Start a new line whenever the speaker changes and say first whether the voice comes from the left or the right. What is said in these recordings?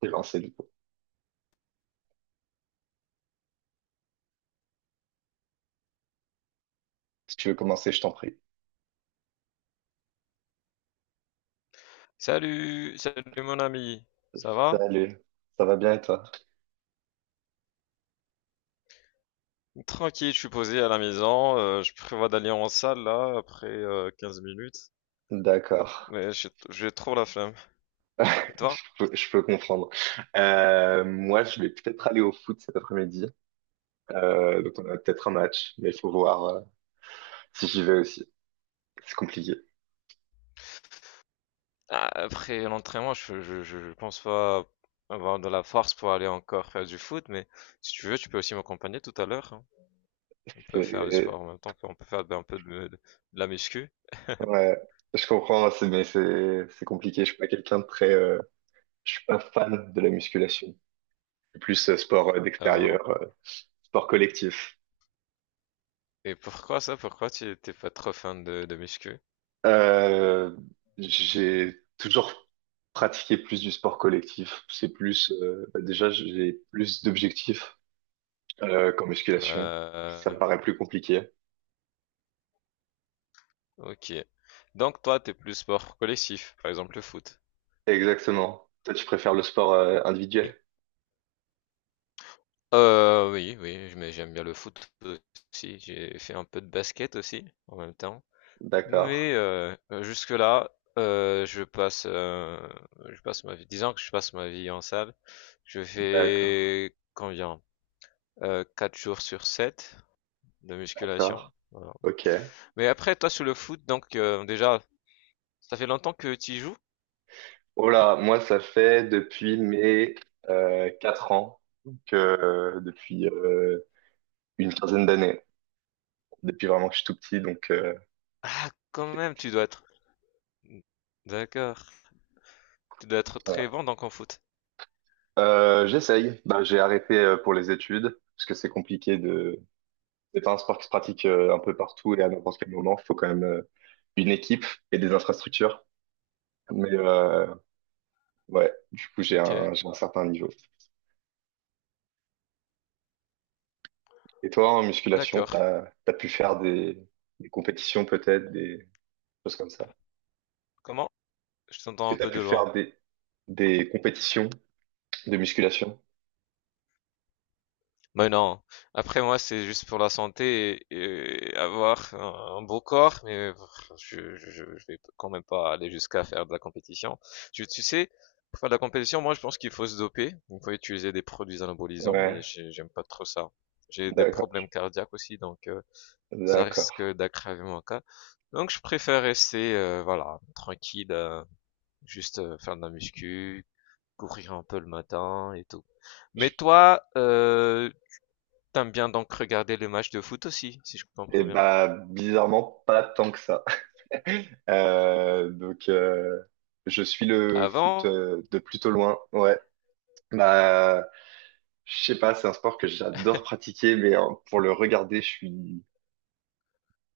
right: T'es lancé du coup. Si tu veux commencer, je t'en prie.
left: Salut, salut mon ami, ça va?
right: Salut, ça va bien et toi?
left: Tranquille, je suis posé à la maison, je prévois d'aller en salle là après 15 minutes,
right: D'accord.
left: mais j'ai trop la flemme.
right: je
left: Et toi?
right: je peux comprendre. Moi, je vais peut-être aller au foot cet après-midi. Donc, on a peut-être un match, mais il faut voir si j'y vais aussi. C'est compliqué.
left: Ah, après l'entraînement, je pense pas avoir de la force pour aller encore faire du foot, mais si tu veux, tu peux aussi m'accompagner tout à l'heure, hein. On peut faire du
right: C'est-
left: sport en même temps, on peut faire un peu de la muscu
right: Ouais, je comprends, mais c'est compliqué. Je suis pas quelqu'un de très. Je suis pas fan de la musculation. Je suis plus sport d'extérieur,
left: avant.
right: sport collectif.
left: Et pourquoi ça? Pourquoi tu t'es pas trop fan de muscu?
right: Euh, j'ai toujours pratiqué plus du sport collectif. C'est plus, bah déjà, j'ai plus d'objectifs qu'en musculation.
left: Euh,
right: Ça me paraît plus compliqué.
left: Ok. Donc toi, t'es plus sport collectif, par exemple le foot.
right: Exactement. Toi, tu préfères le sport
left: Oui.
right: individuel?
left: Oui, oui, mais j'aime bien le foot aussi. J'ai fait un peu de basket aussi en même temps.
right: D'accord,
left: Mais jusque-là, euh, je passe, euh, je passe ma vie. Disons que je passe ma vie en salle. Je
right: d'accord,
left: fais combien? 4 jours sur 7 de musculation.
right: d'accord.
left: Voilà.
right: Ok.
left: Mais après, toi sur le foot, donc déjà, ça fait longtemps que tu y joues?
right: Oh là, moi, ça fait depuis mes 4 ans, donc depuis une quinzaine d'années, depuis vraiment que je suis tout petit, donc euh.
left: Ah, quand même, tu dois être. D'accord. Tu dois être très bon donc en foot.
right: J'essaye. Ben, j'ai arrêté pour les études parce que c'est compliqué de. C'est pas un sport qui se pratique un peu partout et à n'importe quel moment. Il faut quand même une équipe et des infrastructures. Mais ouais, du coup j'ai
left: Ok,
right: un j'ai un certain niveau. Et toi en musculation,
left: d'accord.
right: t'as pu faire des compétitions peut-être des choses comme ça.
left: Comment? Je
right: Est-ce
left: t'entends
right: que
left: un
right: t'as
left: peu
right: pu
left: de loin.
right: faire des compétitions de musculation?
left: Mais non. Après moi, c'est juste pour la santé et avoir un beau corps, mais je vais quand même pas aller jusqu'à faire de la compétition. Tu sais, pour faire de la compétition, moi je pense qu'il faut se doper, il faut utiliser des produits anabolisants et
right: Ouais,
left: j'aime pas trop ça. J'ai des
right: d'accord,
left: problèmes cardiaques aussi, donc ça
right: d'accord.
left: risque d'aggraver mon cas. Donc je préfère rester, voilà, tranquille, juste faire de la muscu, courir un peu le matin et tout.
right: Je-
left: Mais toi, t'aimes bien donc regarder les matchs de foot aussi, si je
right: Et
left: comprends bien.
right: bah bizarrement pas tant que ça. Euh, donc, euh, je suis le foot
left: Avant?
right: de plutôt loin. Ouais. Bah, je sais pas, c'est un sport que j'adore pratiquer, mais hein, pour le regarder, je suis.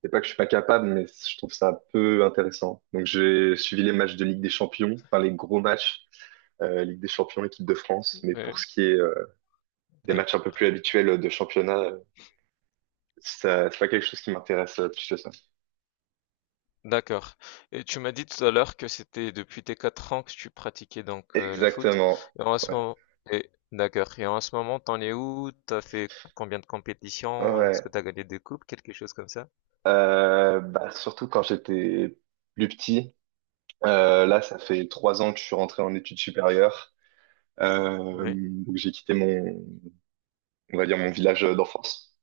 right: C'est pas que je suis pas capable, mais je trouve ça un peu intéressant. Donc, j'ai suivi les matchs de Ligue des Champions, enfin les gros matchs, Ligue des Champions, équipe de France. Mais pour
left: Ouais,
right: ce qui est des matchs un peu
left: d'ac-
right: plus habituels de championnat, ça, c'est pas quelque chose qui m'intéresse plus que ça.
left: d'accord. Et tu m'as dit tout à l'heure que c'était depuis tes 4 ans que tu pratiquais donc le foot.
right: Exactement.
left: Et en ce
right: Ouais.
left: moment, et, d'accord. Et en ce moment, t'en es où? T'as fait combien de compétitions? Est-ce que
right: Ouais.
left: t'as gagné des coupes? Quelque chose comme ça?
right: Bah, surtout quand j'étais plus petit. Là, ça fait trois ans que je suis rentré en études supérieures.
left: Oui,
right: Donc j'ai quitté mon, on va dire mon village d'enfance.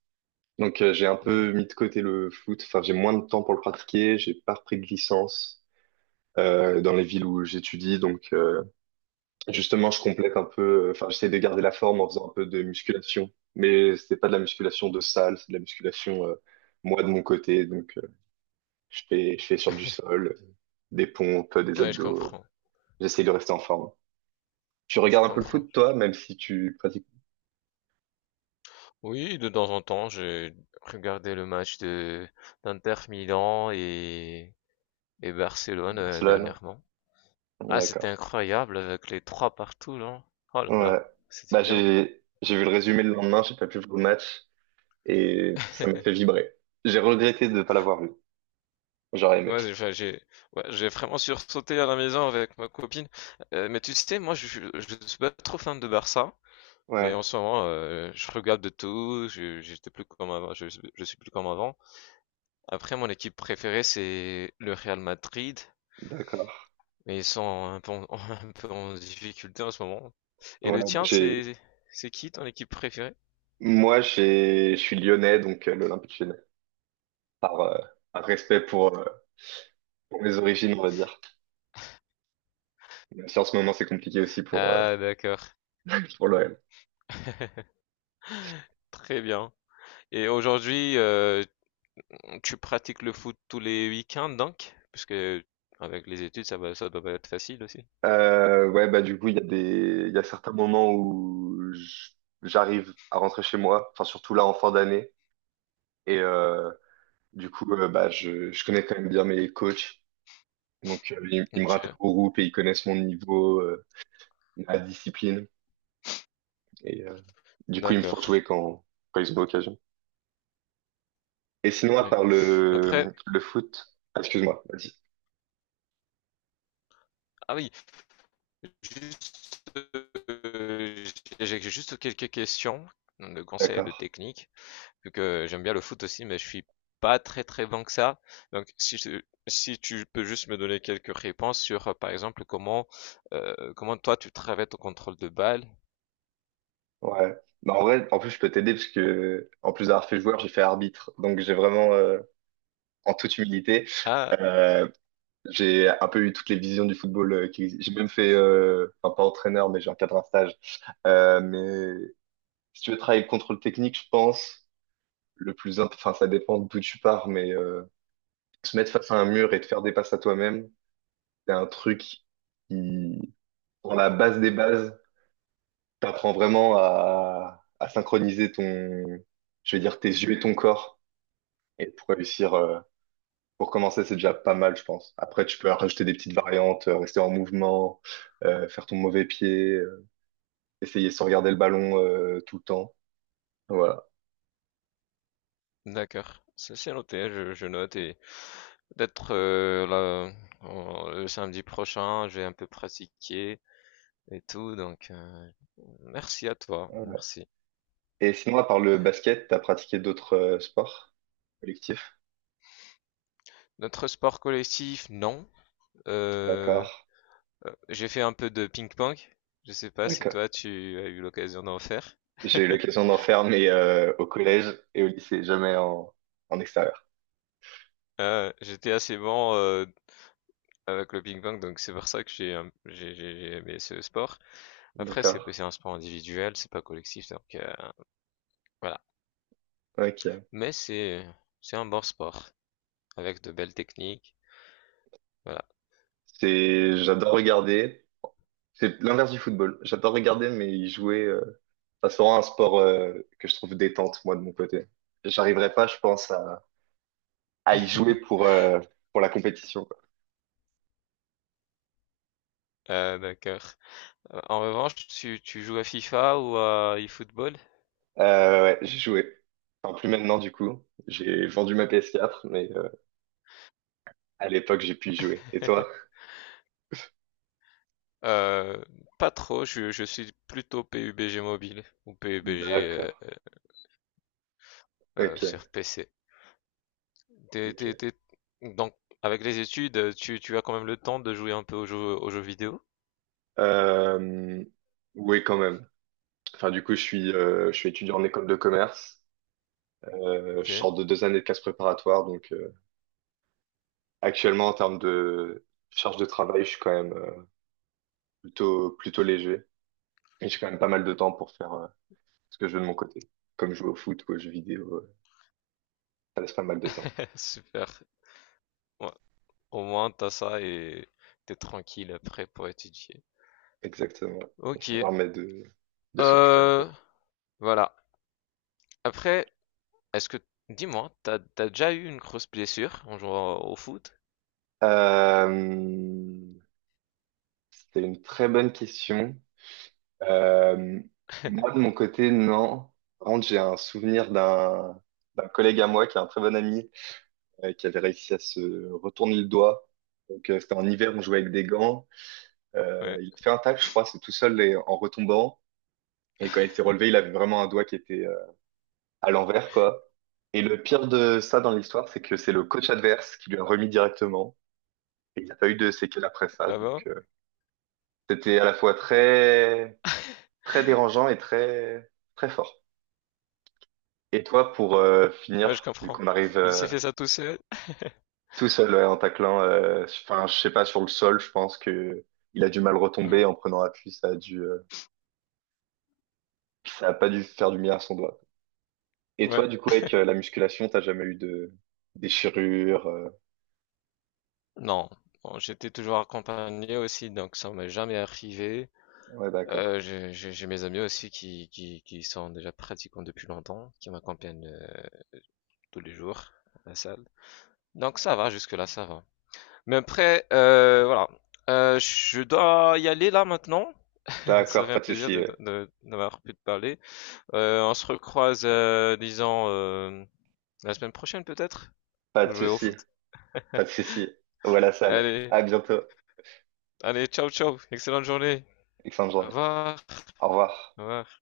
right: Donc j'ai un peu
left: oui.
right: mis de côté le foot. Enfin, j'ai moins de temps pour le pratiquer. J'ai pas repris de licence dans les villes où j'étudie. Donc justement, je complète un peu. Enfin, j'essaie de garder la forme en faisant un peu de musculation. Mais c'est pas de la musculation de salle, c'est de la musculation moi de mon côté. Donc je fais sur du sol. Des pompes, des
left: Ouais, je
right: abdos.
left: comprends.
right: J'essaye de rester en forme. Tu
left: Je
right: regardes un peu le
left: comprends.
right: foot, toi, même si tu pratiques.
left: Oui, de temps en temps, j'ai regardé le match de d'Inter Milan et Barcelone
right: Barcelone?
left: dernièrement. Ah, c'était
right: D'accord.
left: incroyable avec les trois partout, là. Oh là
right: Ouais.
left: là, c'était
right: Bah,
left: bien.
right: j'ai, j'ai vu le résumé le lendemain, j'ai pas pu voir le match et ça m'a fait vibrer. J'ai regretté de ne pas l'avoir vu. J'aurais aimé.
left: Ouais, j'ai, enfin, j'ai, ouais, j'ai vraiment sursauté à la maison avec ma copine. Mais tu sais, moi, je suis pas trop fan de Barça, mais en
right: Ouais,
left: ce moment, je regarde de tout. J'étais plus comme avant, je suis plus comme avant. Après, mon équipe préférée, c'est le Real Madrid.
right: d'accord.
left: Mais ils sont un peu en un peu en difficulté en ce moment. Et
right: Ouais,
left: le
right: bah,
left: tien,
right: j'ai,
left: c'est qui ton équipe préférée?
right: moi, j'ai, je suis lyonnais, donc l'Olympique lyonnais. Par, euh, par respect pour mes origines, on va dire. Même si en ce moment, c'est compliqué aussi
left: Ah d'accord,
right: pour l'OL.
left: très bien. Et aujourd'hui, tu pratiques le foot tous les week-ends donc? Parce que avec les études, ça va, ça doit pas être facile aussi.
right: Ouais, bah du coup, il y a certains moments où j'arrive à rentrer chez moi, enfin surtout là en fin d'année, et bah je connais quand même bien mes coachs, donc ils me rattachent
left: Ok,
right: au groupe et ils connaissent mon niveau, ma discipline, et du coup, ils me font jouer
left: d'accord.
right: quand, quand ils ont l'occasion. Et sinon, à
left: Oui.
right: part
left: Après,
right: le foot, ah, excuse-moi, vas-y.
left: ah oui, juste, j'ai juste quelques questions de conseils et de
right: D'accord.
left: techniques. Vu que j'aime bien le foot aussi, mais je suis pas très très bon que ça. Donc si je- Si tu peux juste me donner quelques réponses sur, par exemple, comment comment toi tu travailles ton contrôle de balle.
right: Ouais. Bah, en vrai, en plus, je peux t'aider parce que en plus d'avoir fait joueur, j'ai fait arbitre, donc j'ai vraiment, en toute humilité.
left: Ah,
right: Euh, J'ai un peu eu toutes les visions du football, existent. J'ai même fait, enfin pas entraîneur, mais j'ai encadré un stage. Mais si tu veux travailler contre le contrôle technique, je pense, enfin ça dépend d'où tu pars, mais se mettre face à un mur et te faire des passes à toi-même, c'est un truc qui, dans la base des bases, t'apprends vraiment à synchroniser ton, je vais dire, tes yeux et ton corps, et pour réussir. Pour commencer, c'est déjà pas mal, je pense. Après, tu peux rajouter des petites variantes, rester en mouvement, faire ton mauvais pied, essayer sans regarder le ballon tout le temps. Voilà.
left: d'accord. Ça c'est noté, je note et peut-être là, le samedi prochain, je vais un peu pratiquer et tout. Donc merci à toi,
right: Voilà.
left: merci.
right: Et sinon, à part le basket, t'as pratiqué d'autres sports collectifs?
left: Notre sport collectif, non. Euh,
right: D'accord.
left: J'ai fait un peu de ping-pong. Je sais pas si
right: D'accord.
left: toi tu as eu l'occasion d'en faire.
right: J'ai eu l'occasion d'en faire, mais au collège et au lycée, jamais en extérieur.
left: J'étais assez bon avec le ping-pong, donc c'est pour ça que j'ai un- j'ai aimé ce sport. Après,
right: D'accord.
left: c'est un sport individuel, c'est pas collectif, donc voilà.
right: Ok.
left: Mais c'est un bon sport avec de belles techniques. Voilà.
right: C'est, j'adore regarder. C'est l'inverse du football. J'adore regarder, mais y jouer, euh. Ça sera un sport que je trouve détente, moi, de mon côté. J'arriverai pas, je pense, à y jouer pour la compétition, quoi.
left: Euh, d'accord. En revanche, tu joues à FIFA ou à eFootball?
right: Ouais, j'ai joué. Enfin, plus maintenant, du coup. J'ai vendu ma PS4, mais à l'époque, j'ai pu y jouer. Et toi?
left: Euh, Pas trop, je suis plutôt PUBG mobile ou PUBG
right: D'accord.
left: sur
right: Ok,
left: PC. T'es- t'es-
right: ok.
left: t'es- Donc, avec les études, tu as quand même le temps de jouer un peu aux jeux vidéo.
right: Euh, oui, quand même. Enfin, du coup, je suis étudiant en école de commerce.
left: Ok,
right: Je sors de deux années de classe préparatoire, donc actuellement, en termes de charge de travail, je suis quand même plutôt, plutôt léger. Et j'ai quand même pas mal de temps pour faire, ce que je veux de mon côté. Comme jouer au foot ou aux jeux vidéo, ça laisse pas mal de temps.
left: super. Ouais. Au moins, t'as ça et t'es tranquille après pour étudier.
right: Exactement. Et ça
left: Ok,
right: permet de s'occuper un peu.
left: euh, voilà. Après, est-ce que, dis-moi, t'as déjà eu une grosse blessure en jouant au foot?
right: Euh, C'était une très bonne question. Euh, Moi, de mon côté, non. Par contre, j'ai un souvenir d'un collègue à moi qui est un très bon ami, qui avait réussi à se retourner le doigt. Donc, c'était en hiver, on jouait avec des gants.
left: Ouais.
right: Il a fait un tacle, je crois, c'est tout seul et en retombant. Et quand il s'est relevé, il avait vraiment un doigt qui était à l'envers, quoi. Et le pire de ça dans l'histoire, c'est que c'est le coach adverse qui lui a remis directement. Et il n'y a pas eu de séquelles après ça.
left: Ah
right: Donc,
left: bon?
right: c'était à la fois très, très dérangeant et très, très fort. Et toi, pour
left: Ouais, je
right: finir, vu
left: comprends.
right: qu'on arrive
left: Il
right: euh.
left: s'est fait ça tout seul?
right: Tout seul ouais, en taclant, enfin, je sais pas, sur le sol, je pense que il a dû mal
left: Ouais.
right: retomber en prenant appui. Ça a dû, ça a pas dû faire du bien à son doigt. Et
left: Ouais.
right: toi, du coup, avec la musculation, t'as jamais eu de déchirure? Euh.
left: Non. Bon, j'étais toujours accompagné aussi, donc ça m'est jamais arrivé.
right: Ouais, d'accord.
left: J'ai mes amis aussi qui sont déjà pratiquants depuis longtemps, qui m'accompagnent tous les jours à la salle. Donc ça va, jusque-là, ça va. Mais après, voilà. Je dois y aller là maintenant. Ça
right: D'accord,
left: fait
right: pas
left: un
right: de
left: plaisir
right: souci. Euh.
left: d'avoir pu te parler. On se recroise, disons, la semaine prochaine peut-être,
right: Pas
left: pour
right: de
left: jouer au
right: souci,
left: foot.
right: pas de souci. Voilà la salle.
left: Allez.
right: À bientôt.
left: Allez, ciao, ciao. Excellente journée.
right: Excellente
left: Au
right: journée.
left: revoir.
right: Au revoir.
left: Au revoir.